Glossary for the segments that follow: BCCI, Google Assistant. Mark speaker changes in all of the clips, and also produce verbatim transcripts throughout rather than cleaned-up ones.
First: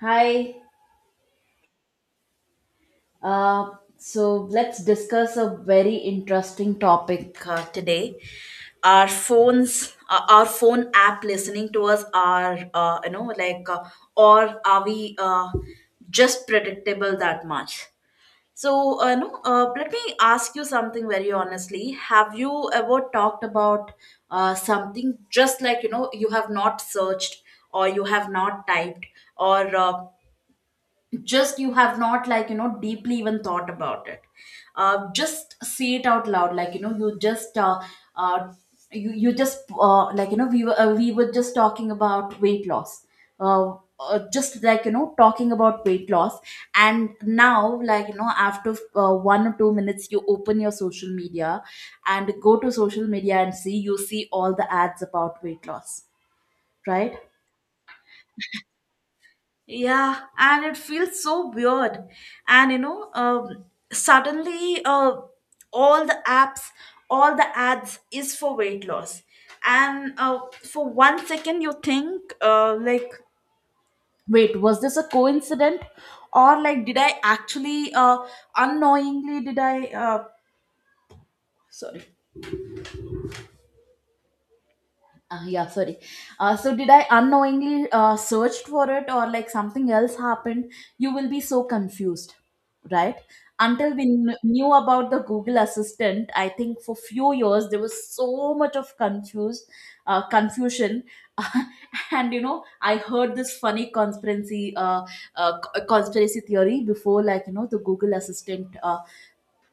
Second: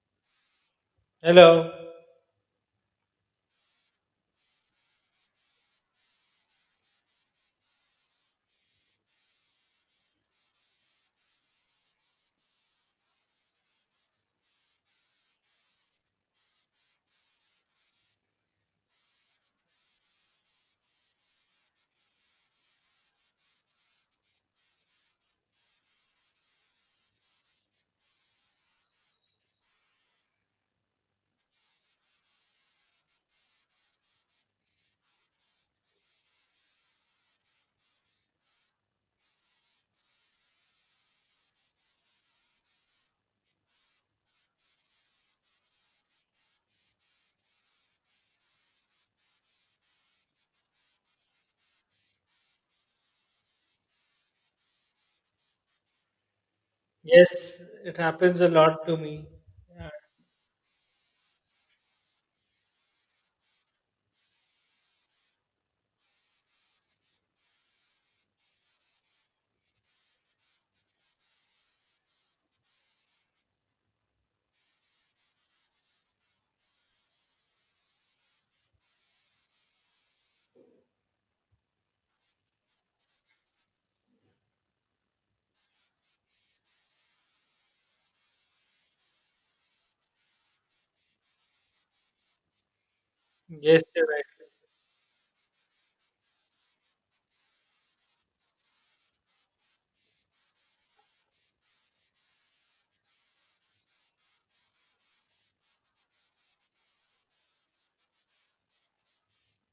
Speaker 1: Hi.
Speaker 2: Hello.
Speaker 1: Uh, so let's discuss a very interesting topic uh, today. Our phones, uh, our phone app listening to us are, uh, you know, like, uh, or are we uh, just predictable that much? So, uh, no, uh, let me ask you something very honestly. Have you ever talked about uh, something just like, you know, you have not searched or you have not typed or uh, just you have not like you know deeply even thought about it. Uh, just say it out loud like you know you just uh, uh, you, you just uh, like you know we were uh, we were just talking about weight loss uh, uh, just like you know Talking about weight loss. And now, like, you know after uh, one or two minutes you open your social media and go to social media, and see you see all the ads about weight loss, right?
Speaker 2: Yes, it happens a lot to me. Yeah.
Speaker 1: Yeah, and it feels so weird. And you know, um, suddenly, uh, all the apps, all the ads is for weight loss. And uh, for one second, you think, uh, like, wait, was this a coincidence? Or, like, did I actually, uh, unknowingly, did I, uh, sorry. Uh, yeah, sorry. Uh, so did I unknowingly uh, searched for it, or like something else happened? You will be so confused, right?
Speaker 2: Yes,
Speaker 1: Until we
Speaker 2: you're right.
Speaker 1: kn- knew about the Google Assistant, I think for few years there was so much of confused uh, confusion. And you know, I heard this funny conspiracy uh, uh, c- conspiracy theory before, like, you know, the Google Assistant. Uh,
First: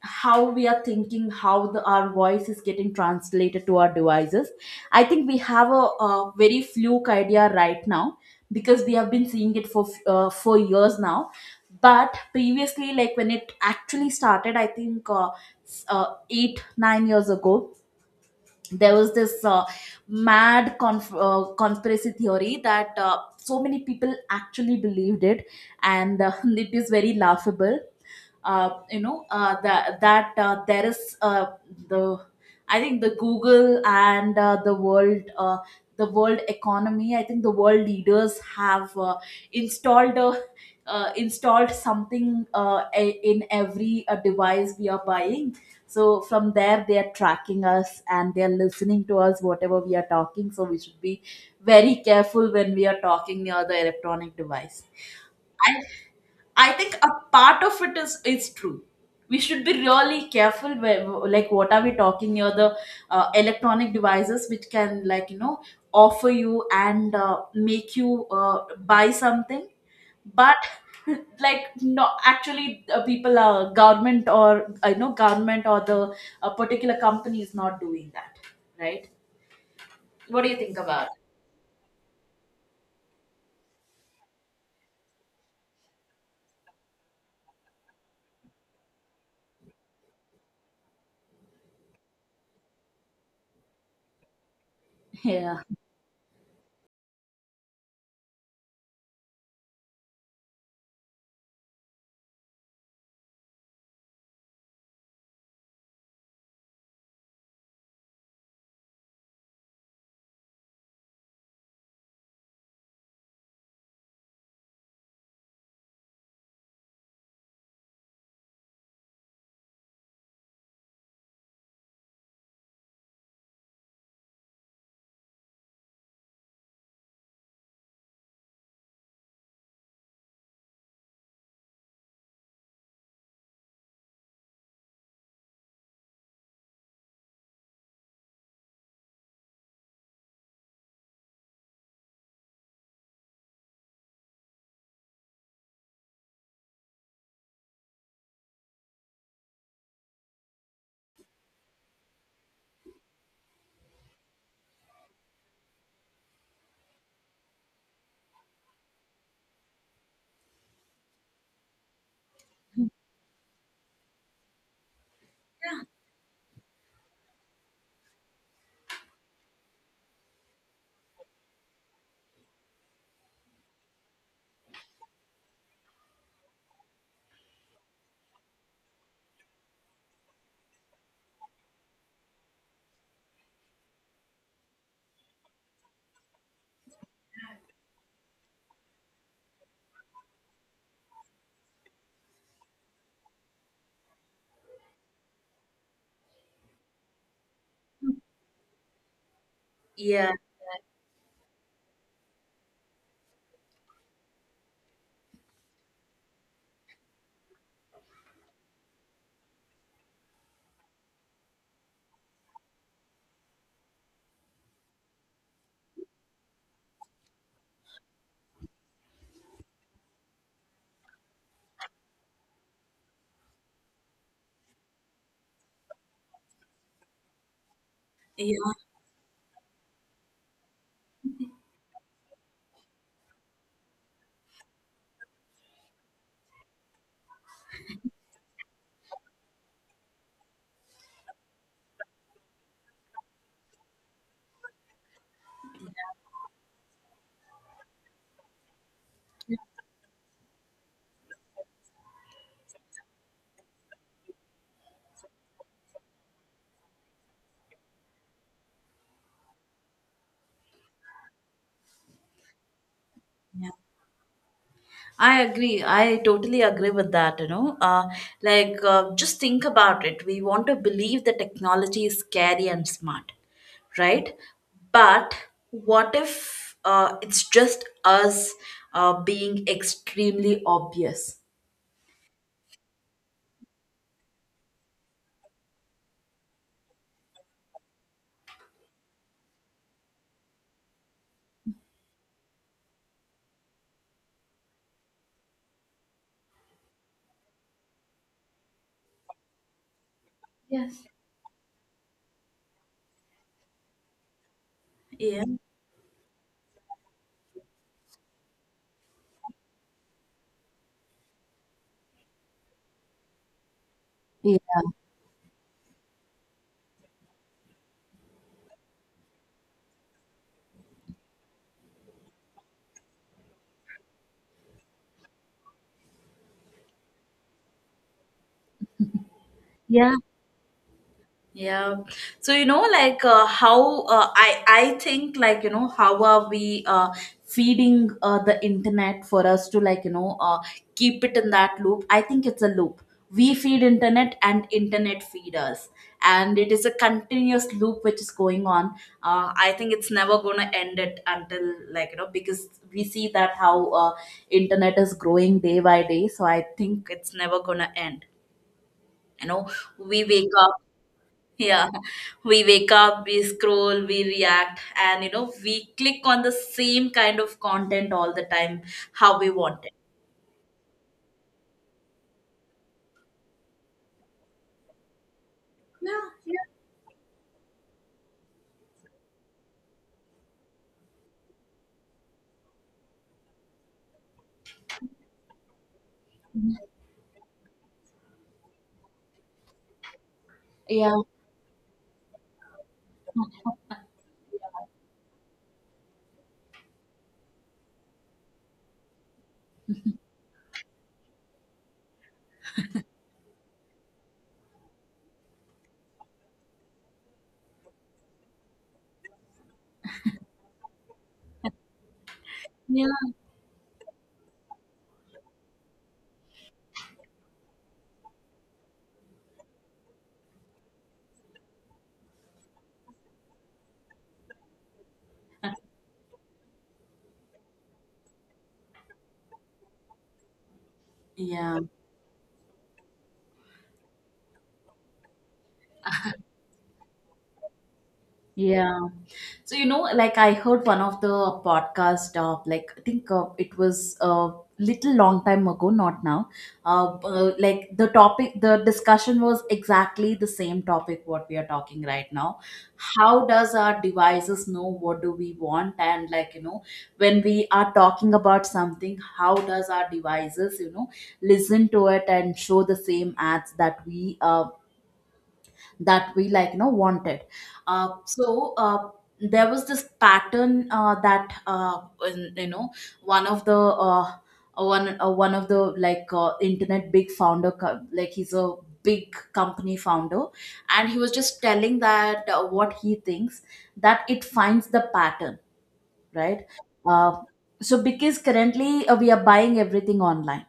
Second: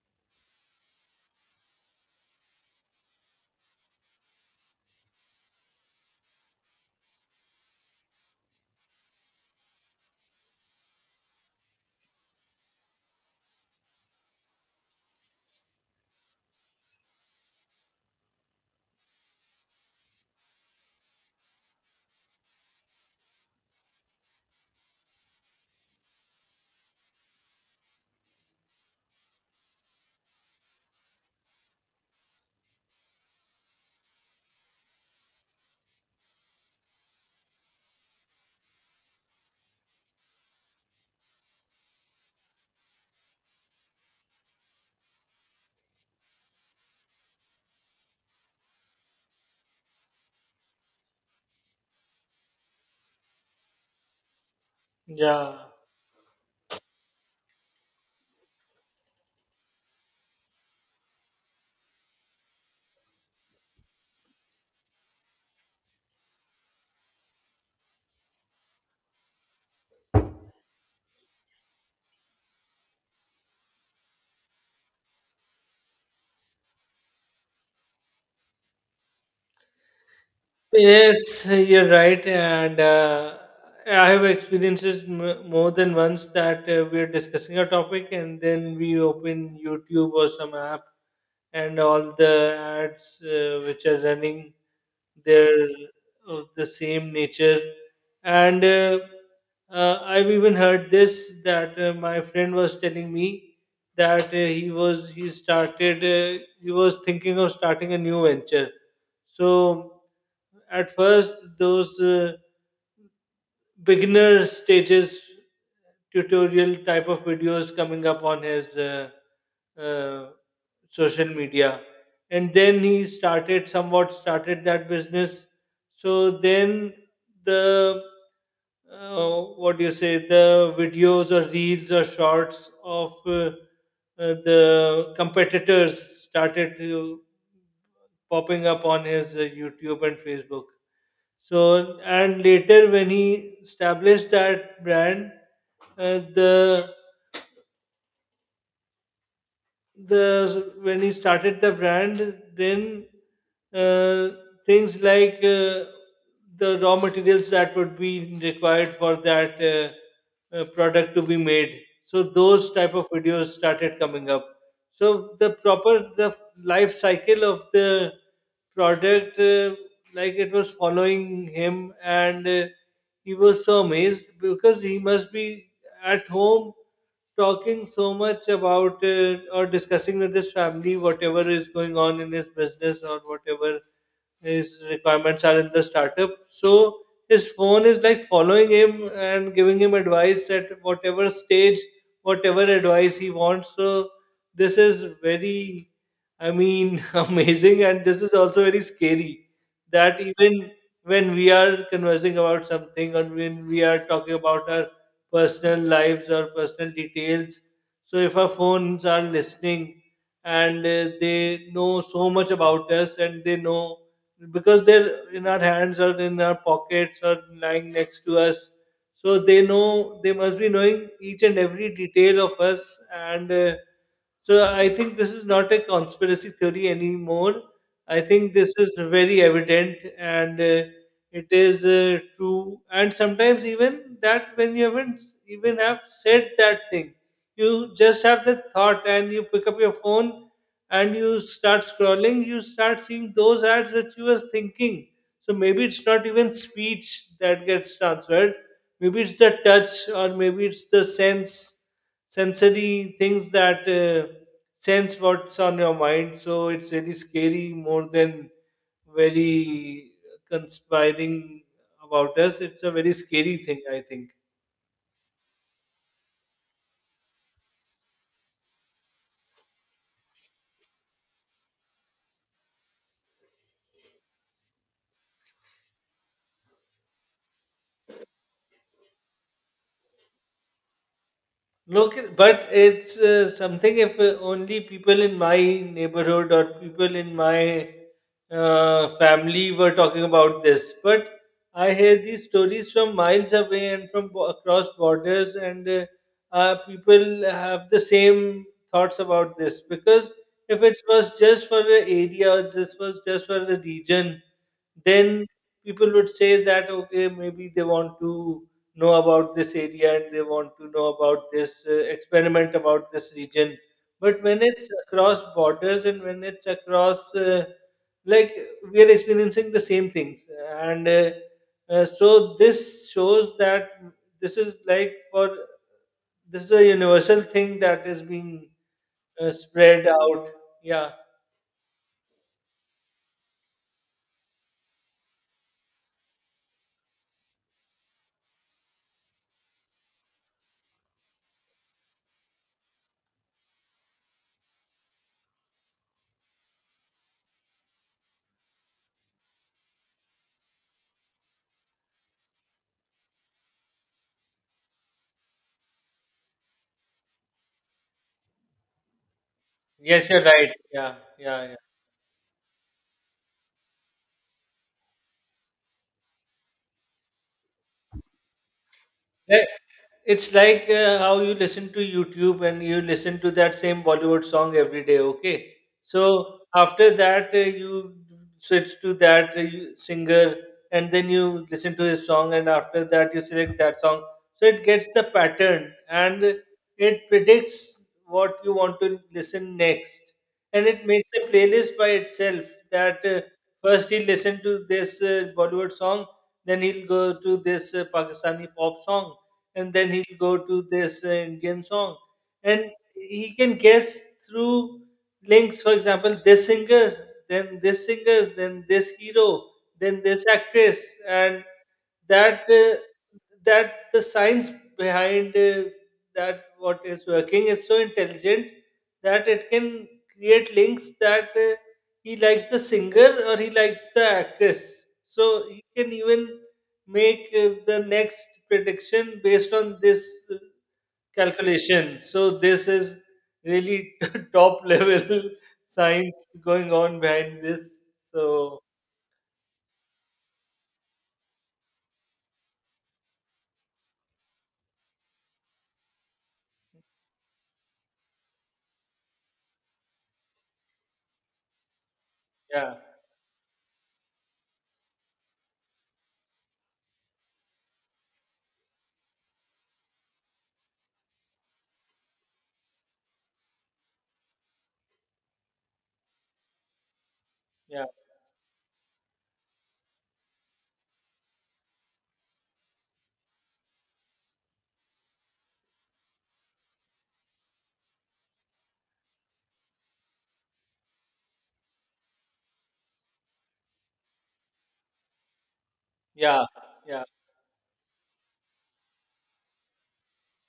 Speaker 1: how we are thinking how the our voice is getting translated to our devices. I think we have a, a very fluke idea right now, because we have been seeing it for uh, for years now. But previously, like, when it actually started, I think uh, s- uh, eight nine years ago there was this uh, mad conf- uh, conspiracy theory that uh, so many people actually believed it. And uh, it is very laughable. uh, you know uh, that that uh, there is uh, the I think the Google and uh, the world uh, the world economy, I think the world leaders have uh, installed a uh, installed something, uh, a- in every uh, device we are buying. So from there they are tracking us and they are listening to us, whatever we are talking. So we should be very careful when we are talking near the electronic device.
Speaker 2: Yeah.
Speaker 1: I think a part of it is is true. We should be really careful where, like, what are we talking here? The uh, electronic devices which can, like, you know, offer you and uh, make you uh, buy something, but like, no, actually, uh, people are government or I know government or the uh, particular company is not doing that, right? What do you think about?
Speaker 2: Yes, you're right, and uh, I have experienced m- more than once that uh, we're discussing a topic and then we open YouTube or some app, and all the ads uh, which are running,
Speaker 1: it?
Speaker 2: they're
Speaker 1: Yeah.
Speaker 2: of the same nature. And uh, uh, I've even heard this that uh, my friend was telling me that uh, he was he started uh, he was thinking of starting a new venture. So at first, those uh, beginner stages tutorial type of videos coming up on his uh, uh, social media, and then he started somewhat started that business. So then the uh, what do you say, the videos or reels or shorts of uh, uh, the competitors started to popping up on his uh, YouTube and Facebook. So, and later when he established that brand, uh, the the when he started the brand, then uh, things like, uh, the raw materials that would be required for that uh, uh, product to be made, so those type of videos started coming up. So the proper, the life cycle of the product, uh, like it was following him, and uh, he was so amazed because he must be at home talking so much about, uh, or discussing with his family whatever is going on in his business or whatever his requirements are in the startup. So his phone is like following him and giving him advice at whatever stage, whatever advice he wants. So this is very, I mean, amazing, and this is also very scary that
Speaker 1: Yeah.
Speaker 2: even when we are conversing about something or when we are talking about our personal lives or personal details, so if our phones are listening, and uh, they know so much about us, and they know because they're in our hands or in our pockets or lying next to us. So they know, they must be knowing each and every detail of us, and uh, so I think this is not a conspiracy theory anymore. I
Speaker 1: Yeah.
Speaker 2: think this is very evident, and uh, it is uh, true. And sometimes even that when you haven't s- even have said that thing, you just have the thought and you pick up your phone and you start scrolling, you start seeing those ads that you was thinking. So maybe it's not even speech that gets transferred. Maybe it's the touch, or maybe it's the sense, sensory things that uh, sense what's on your mind. So it's really scary more than very conspiring about us. It's a very scary
Speaker 1: Yeah.
Speaker 2: thing, I think.
Speaker 1: I agree. I totally agree with that. You know, uh, like uh, just think about it. We want to believe that technology is scary and smart, right? But what if uh, it's just us uh, being extremely obvious?
Speaker 2: Look, but it's uh, something if uh, only people in my neighborhood or people in my uh, family were talking about this. But I hear these stories from miles away and from bo- across borders, and uh, uh, people have the same thoughts about this. Because if it was just for the area, or this was just for the region,
Speaker 1: Yeah.
Speaker 2: then people would say that okay, maybe they want to know about this area and they want to know about this uh, experiment about this region, but
Speaker 1: Yeah.
Speaker 2: when it's across borders and when it's across uh, like, we are experiencing the same things, and uh, uh, so this shows that this is like for, this is a universal thing that is being uh, spread
Speaker 1: Yeah.
Speaker 2: out. Yeah.
Speaker 1: Yeah. So you know, like, uh, how uh, I I think, like, you know how are we uh, feeding uh, the internet for us to, like, you know uh, keep it in that loop? I think it's a loop. We feed internet and internet feed us, and it is a continuous loop which is going on. Uh, I think it's never gonna end it until, like, you know because we see that how uh, internet is growing day by day. So I think it's never gonna end. You know, we
Speaker 2: Yes, you're
Speaker 1: wake
Speaker 2: right,
Speaker 1: up
Speaker 2: yeah, yeah.
Speaker 1: Yeah, we wake up, we scroll, we react, and you know, we click on the same kind of content all the time, how we
Speaker 2: Like,
Speaker 1: want it.
Speaker 2: it's like uh, how you listen to YouTube and you listen to that same Bollywood song every day, okay?
Speaker 1: Yeah,
Speaker 2: So
Speaker 1: yeah.
Speaker 2: after that, uh, you switch to that uh, you- singer, and then you listen to his song, and after that, you select that song. So it gets the pattern, and it predicts what you want to listen next, and it
Speaker 1: Yeah.
Speaker 2: makes a playlist by itself, that uh, first he'll listen to this uh, Bollywood song, then he'll go to this uh, Pakistani pop song, and then he'll go to this uh, Indian song, and he can guess through links, for example, this singer, then this singer, then this hero, then this actress, and that uh,
Speaker 1: Yeah,
Speaker 2: that the science behind, uh, that what is working is so intelligent, that it can create links that, uh, he likes the singer or he likes the actress. So he can even make, uh, the next prediction based on this uh,
Speaker 1: yeah.
Speaker 2: calculation. So this is really top level science going on behind this. So
Speaker 1: Yeah. So, you know, like, I heard one of the podcast, uh, like, I think uh, it was a little long time ago, not now. Uh, uh, like, the topic, the discussion was exactly the same topic what we are talking right now.
Speaker 2: yeah,
Speaker 1: How does our devices know what do we want? And, like, you know, when we are talking about something, how does our devices, you know, listen to it and show the same ads that we uh, that we, like, you know wanted.
Speaker 2: yeah,
Speaker 1: uh, so uh, there was this pattern uh, that uh, in- you know one of the uh, one uh, one of the, like, uh, internet big founder co- like, he's a big company founder, and he was just telling that uh, what he thinks, that it finds the pattern,
Speaker 2: yeah,
Speaker 1: right?
Speaker 2: yeah.
Speaker 1: Uh, so because currently uh, we are buying everything online,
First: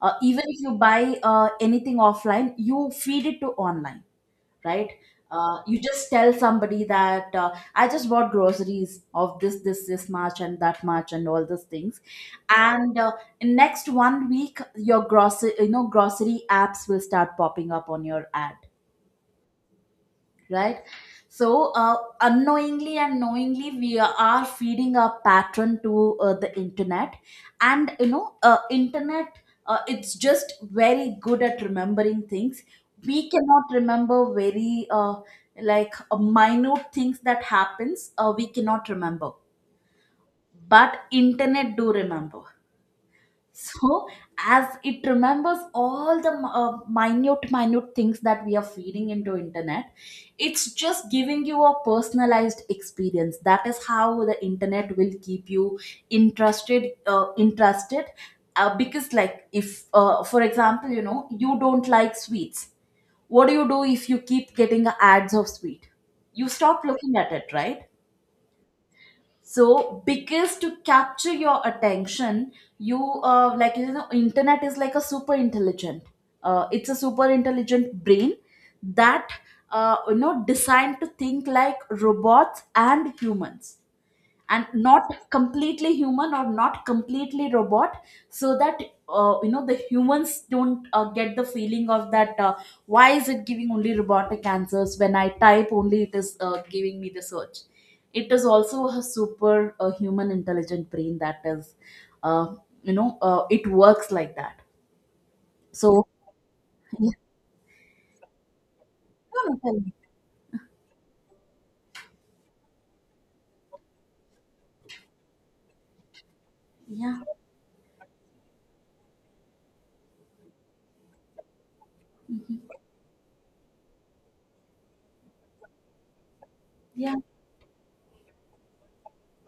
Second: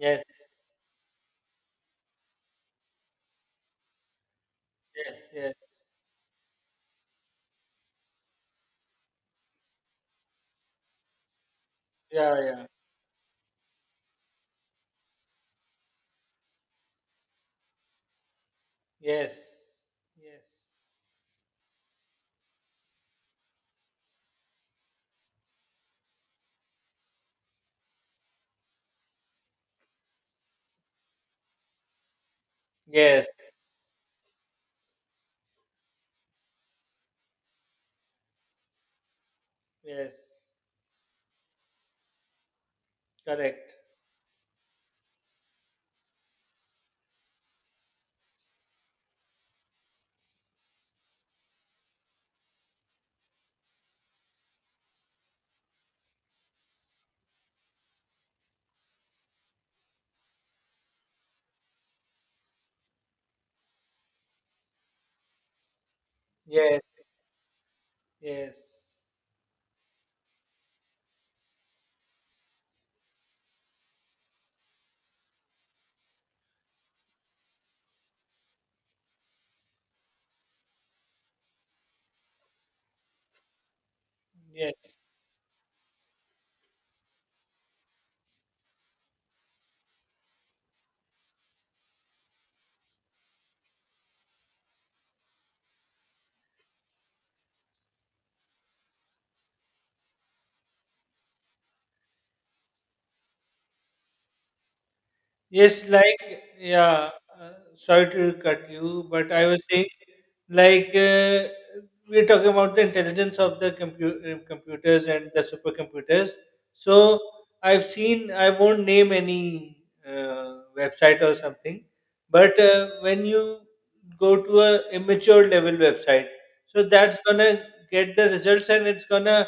Speaker 1: uh, even if you buy uh, anything offline, you feed it to online, right?
Speaker 2: yes, yes.
Speaker 1: Uh, you just tell somebody that uh, I just bought groceries of this, this, this much, and that much, and all those things.
Speaker 2: Yeah, yeah.
Speaker 1: And uh, in next one week, your grocery, you know, grocery apps will start popping up on your ad,
Speaker 2: Yes, yes,
Speaker 1: right? So uh, unknowingly and knowingly, we are feeding our pattern to uh, the internet, and you know uh, internet uh, it's just very good at remembering things.
Speaker 2: yes,
Speaker 1: We cannot remember very uh, like, uh, minute things that happens. Uh, we cannot remember,
Speaker 2: yes.
Speaker 1: but internet do remember.
Speaker 2: Correct.
Speaker 1: So, as it remembers all the uh, minute, minute things that we are feeding into internet, it's just giving you a personalized experience. That is how the internet will keep you interested, uh, interested. Uh, because, like, if, uh, for example, you know, you don't like sweets, what do you do if you keep getting ads of sweet? You
Speaker 2: Yes.
Speaker 1: stop looking at it, right?
Speaker 2: Yes.
Speaker 1: So, because to capture your attention, you uh, like, you know internet is like a super intelligent uh, it's a super intelligent brain that uh, you know designed to think like robots and humans, and
Speaker 2: Yes.
Speaker 1: not completely human or not completely robot, so that uh, you know the humans don't uh, get the feeling of that, uh, why is it giving only robotic answers when I type. Only it is uh, giving me the search. It is also a super uh, human intelligent brain that is uh, you know uh, it works like that.
Speaker 2: Yes,
Speaker 1: So,
Speaker 2: like, yeah,
Speaker 1: yeah.
Speaker 2: uh, sorry to cut you, but I was saying, like, uh, we're talking about the intelligence of the compu- uh, computers and the supercomputers.
Speaker 1: Yeah.
Speaker 2: So I've seen, I won't name any uh, website or something, but uh, when you go to a immature level website, so
Speaker 1: Yeah.
Speaker 2: that's gonna get the results, and it's gonna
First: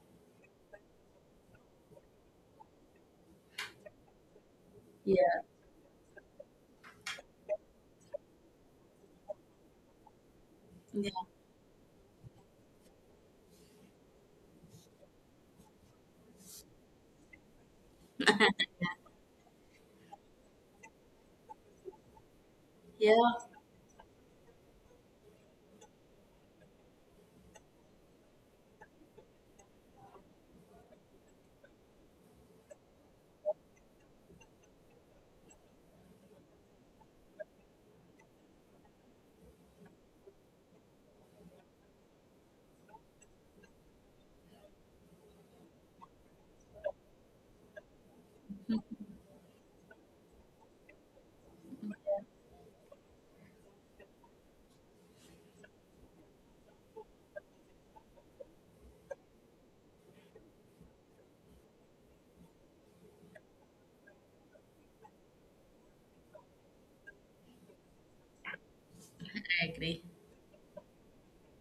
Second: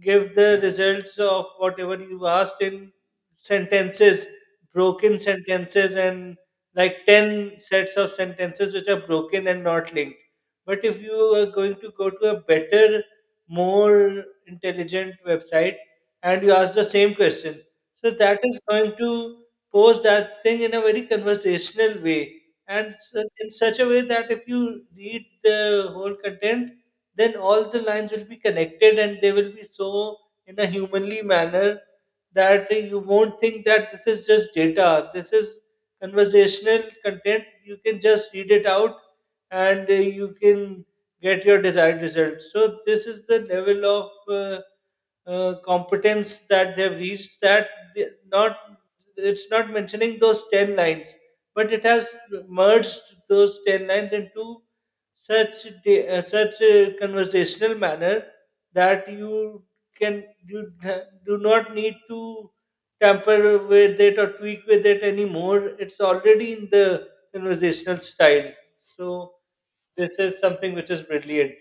Speaker 2: give the results of whatever you asked in sentences, broken
Speaker 1: Yeah,
Speaker 2: sentences, and like ten sets of sentences which are broken and not linked. But if
Speaker 1: yeah.
Speaker 2: you are going to go to a better, more intelligent website, and you ask the same question, so that is going to pose that thing in a very conversational way, and
Speaker 1: Yeah.
Speaker 2: so- in such a way that if you read the whole content, then all the lines will be connected, and they will be so in a humanly manner that you won't think that this is just data. This is conversational content. You can just read it out, and uh, you can get your desired results. So, this is the level of uh, uh, competence that they've reached, that they, not, it's not mentioning those ten lines, but it has merged those ten lines into such da- uh, such a conversational manner that you can, you ha- do not need to tamper with it or tweak with it anymore. It's already in the conversational style. So
Speaker 1: I agree.
Speaker 2: this is something which is brilliant.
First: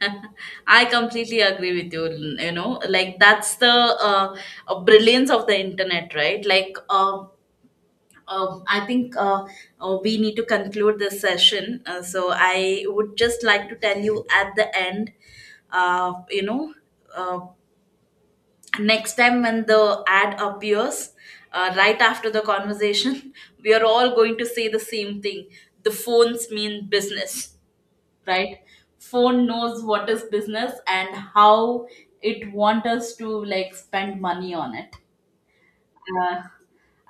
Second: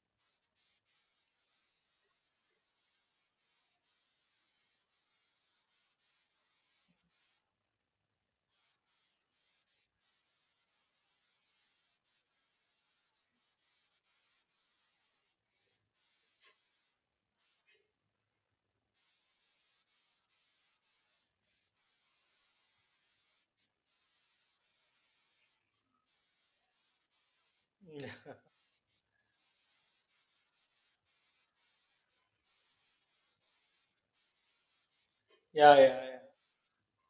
Speaker 1: I completely agree with you. You know, like, that's the uh, uh, brilliance of the internet, right? Like, uh, uh, I think uh, uh, we need to conclude this session. Uh, so I would just like to tell you at the end, uh, you know, uh, next time when the ad appears, uh, right after the conversation, we are all going to say the same thing. The phones mean business, right? Phone knows what is business and how it want us to, like, spend money on it.
Speaker 2: Yeah, yeah, yeah,
Speaker 1: uh,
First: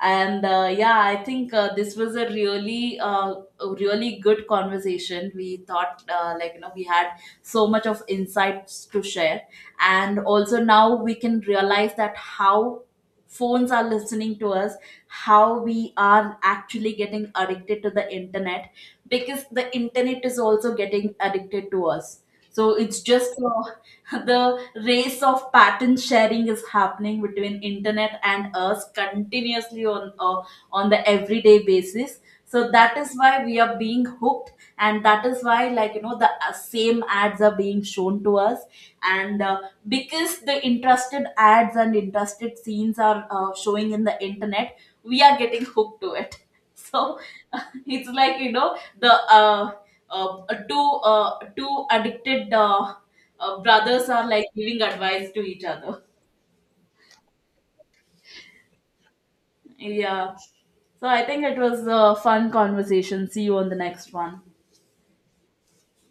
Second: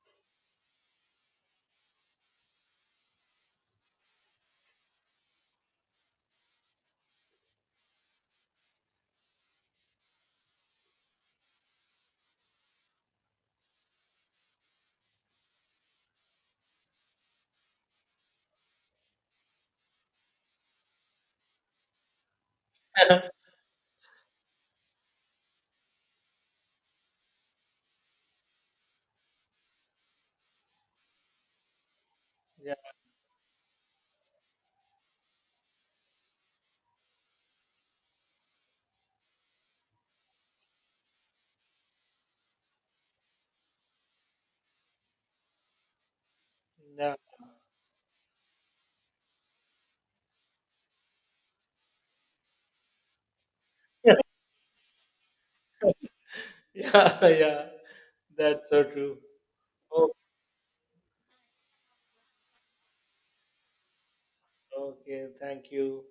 Speaker 1: and uh, yeah, I think uh, this was a really, uh, a really good conversation. We thought, uh, like, you know, we had so much of insights to share. And also now we can realize that how phones are listening to us, how we are actually getting addicted to the internet, because the internet is also getting addicted to us. So it's just uh, the race of pattern sharing is happening between internet and us continuously on uh, on the everyday basis, so
Speaker 2: yeah,
Speaker 1: that is why we are being hooked, and that is why, like, you know the uh, same ads are being shown to us. And uh, because the interested ads and interested scenes are uh, showing in the internet, we are getting hooked to it.
Speaker 2: yeah,
Speaker 1: So, it's like, you know the uh, uh, two uh, two addicted uh, uh, brothers
Speaker 2: yeah.
Speaker 1: are, like, giving advice to each other.
Speaker 2: Yeah. Yeah. That's so true. Oh,
Speaker 1: Yeah. So I think it was a fun conversation. See you on the next one.
Speaker 2: okay. Thank you.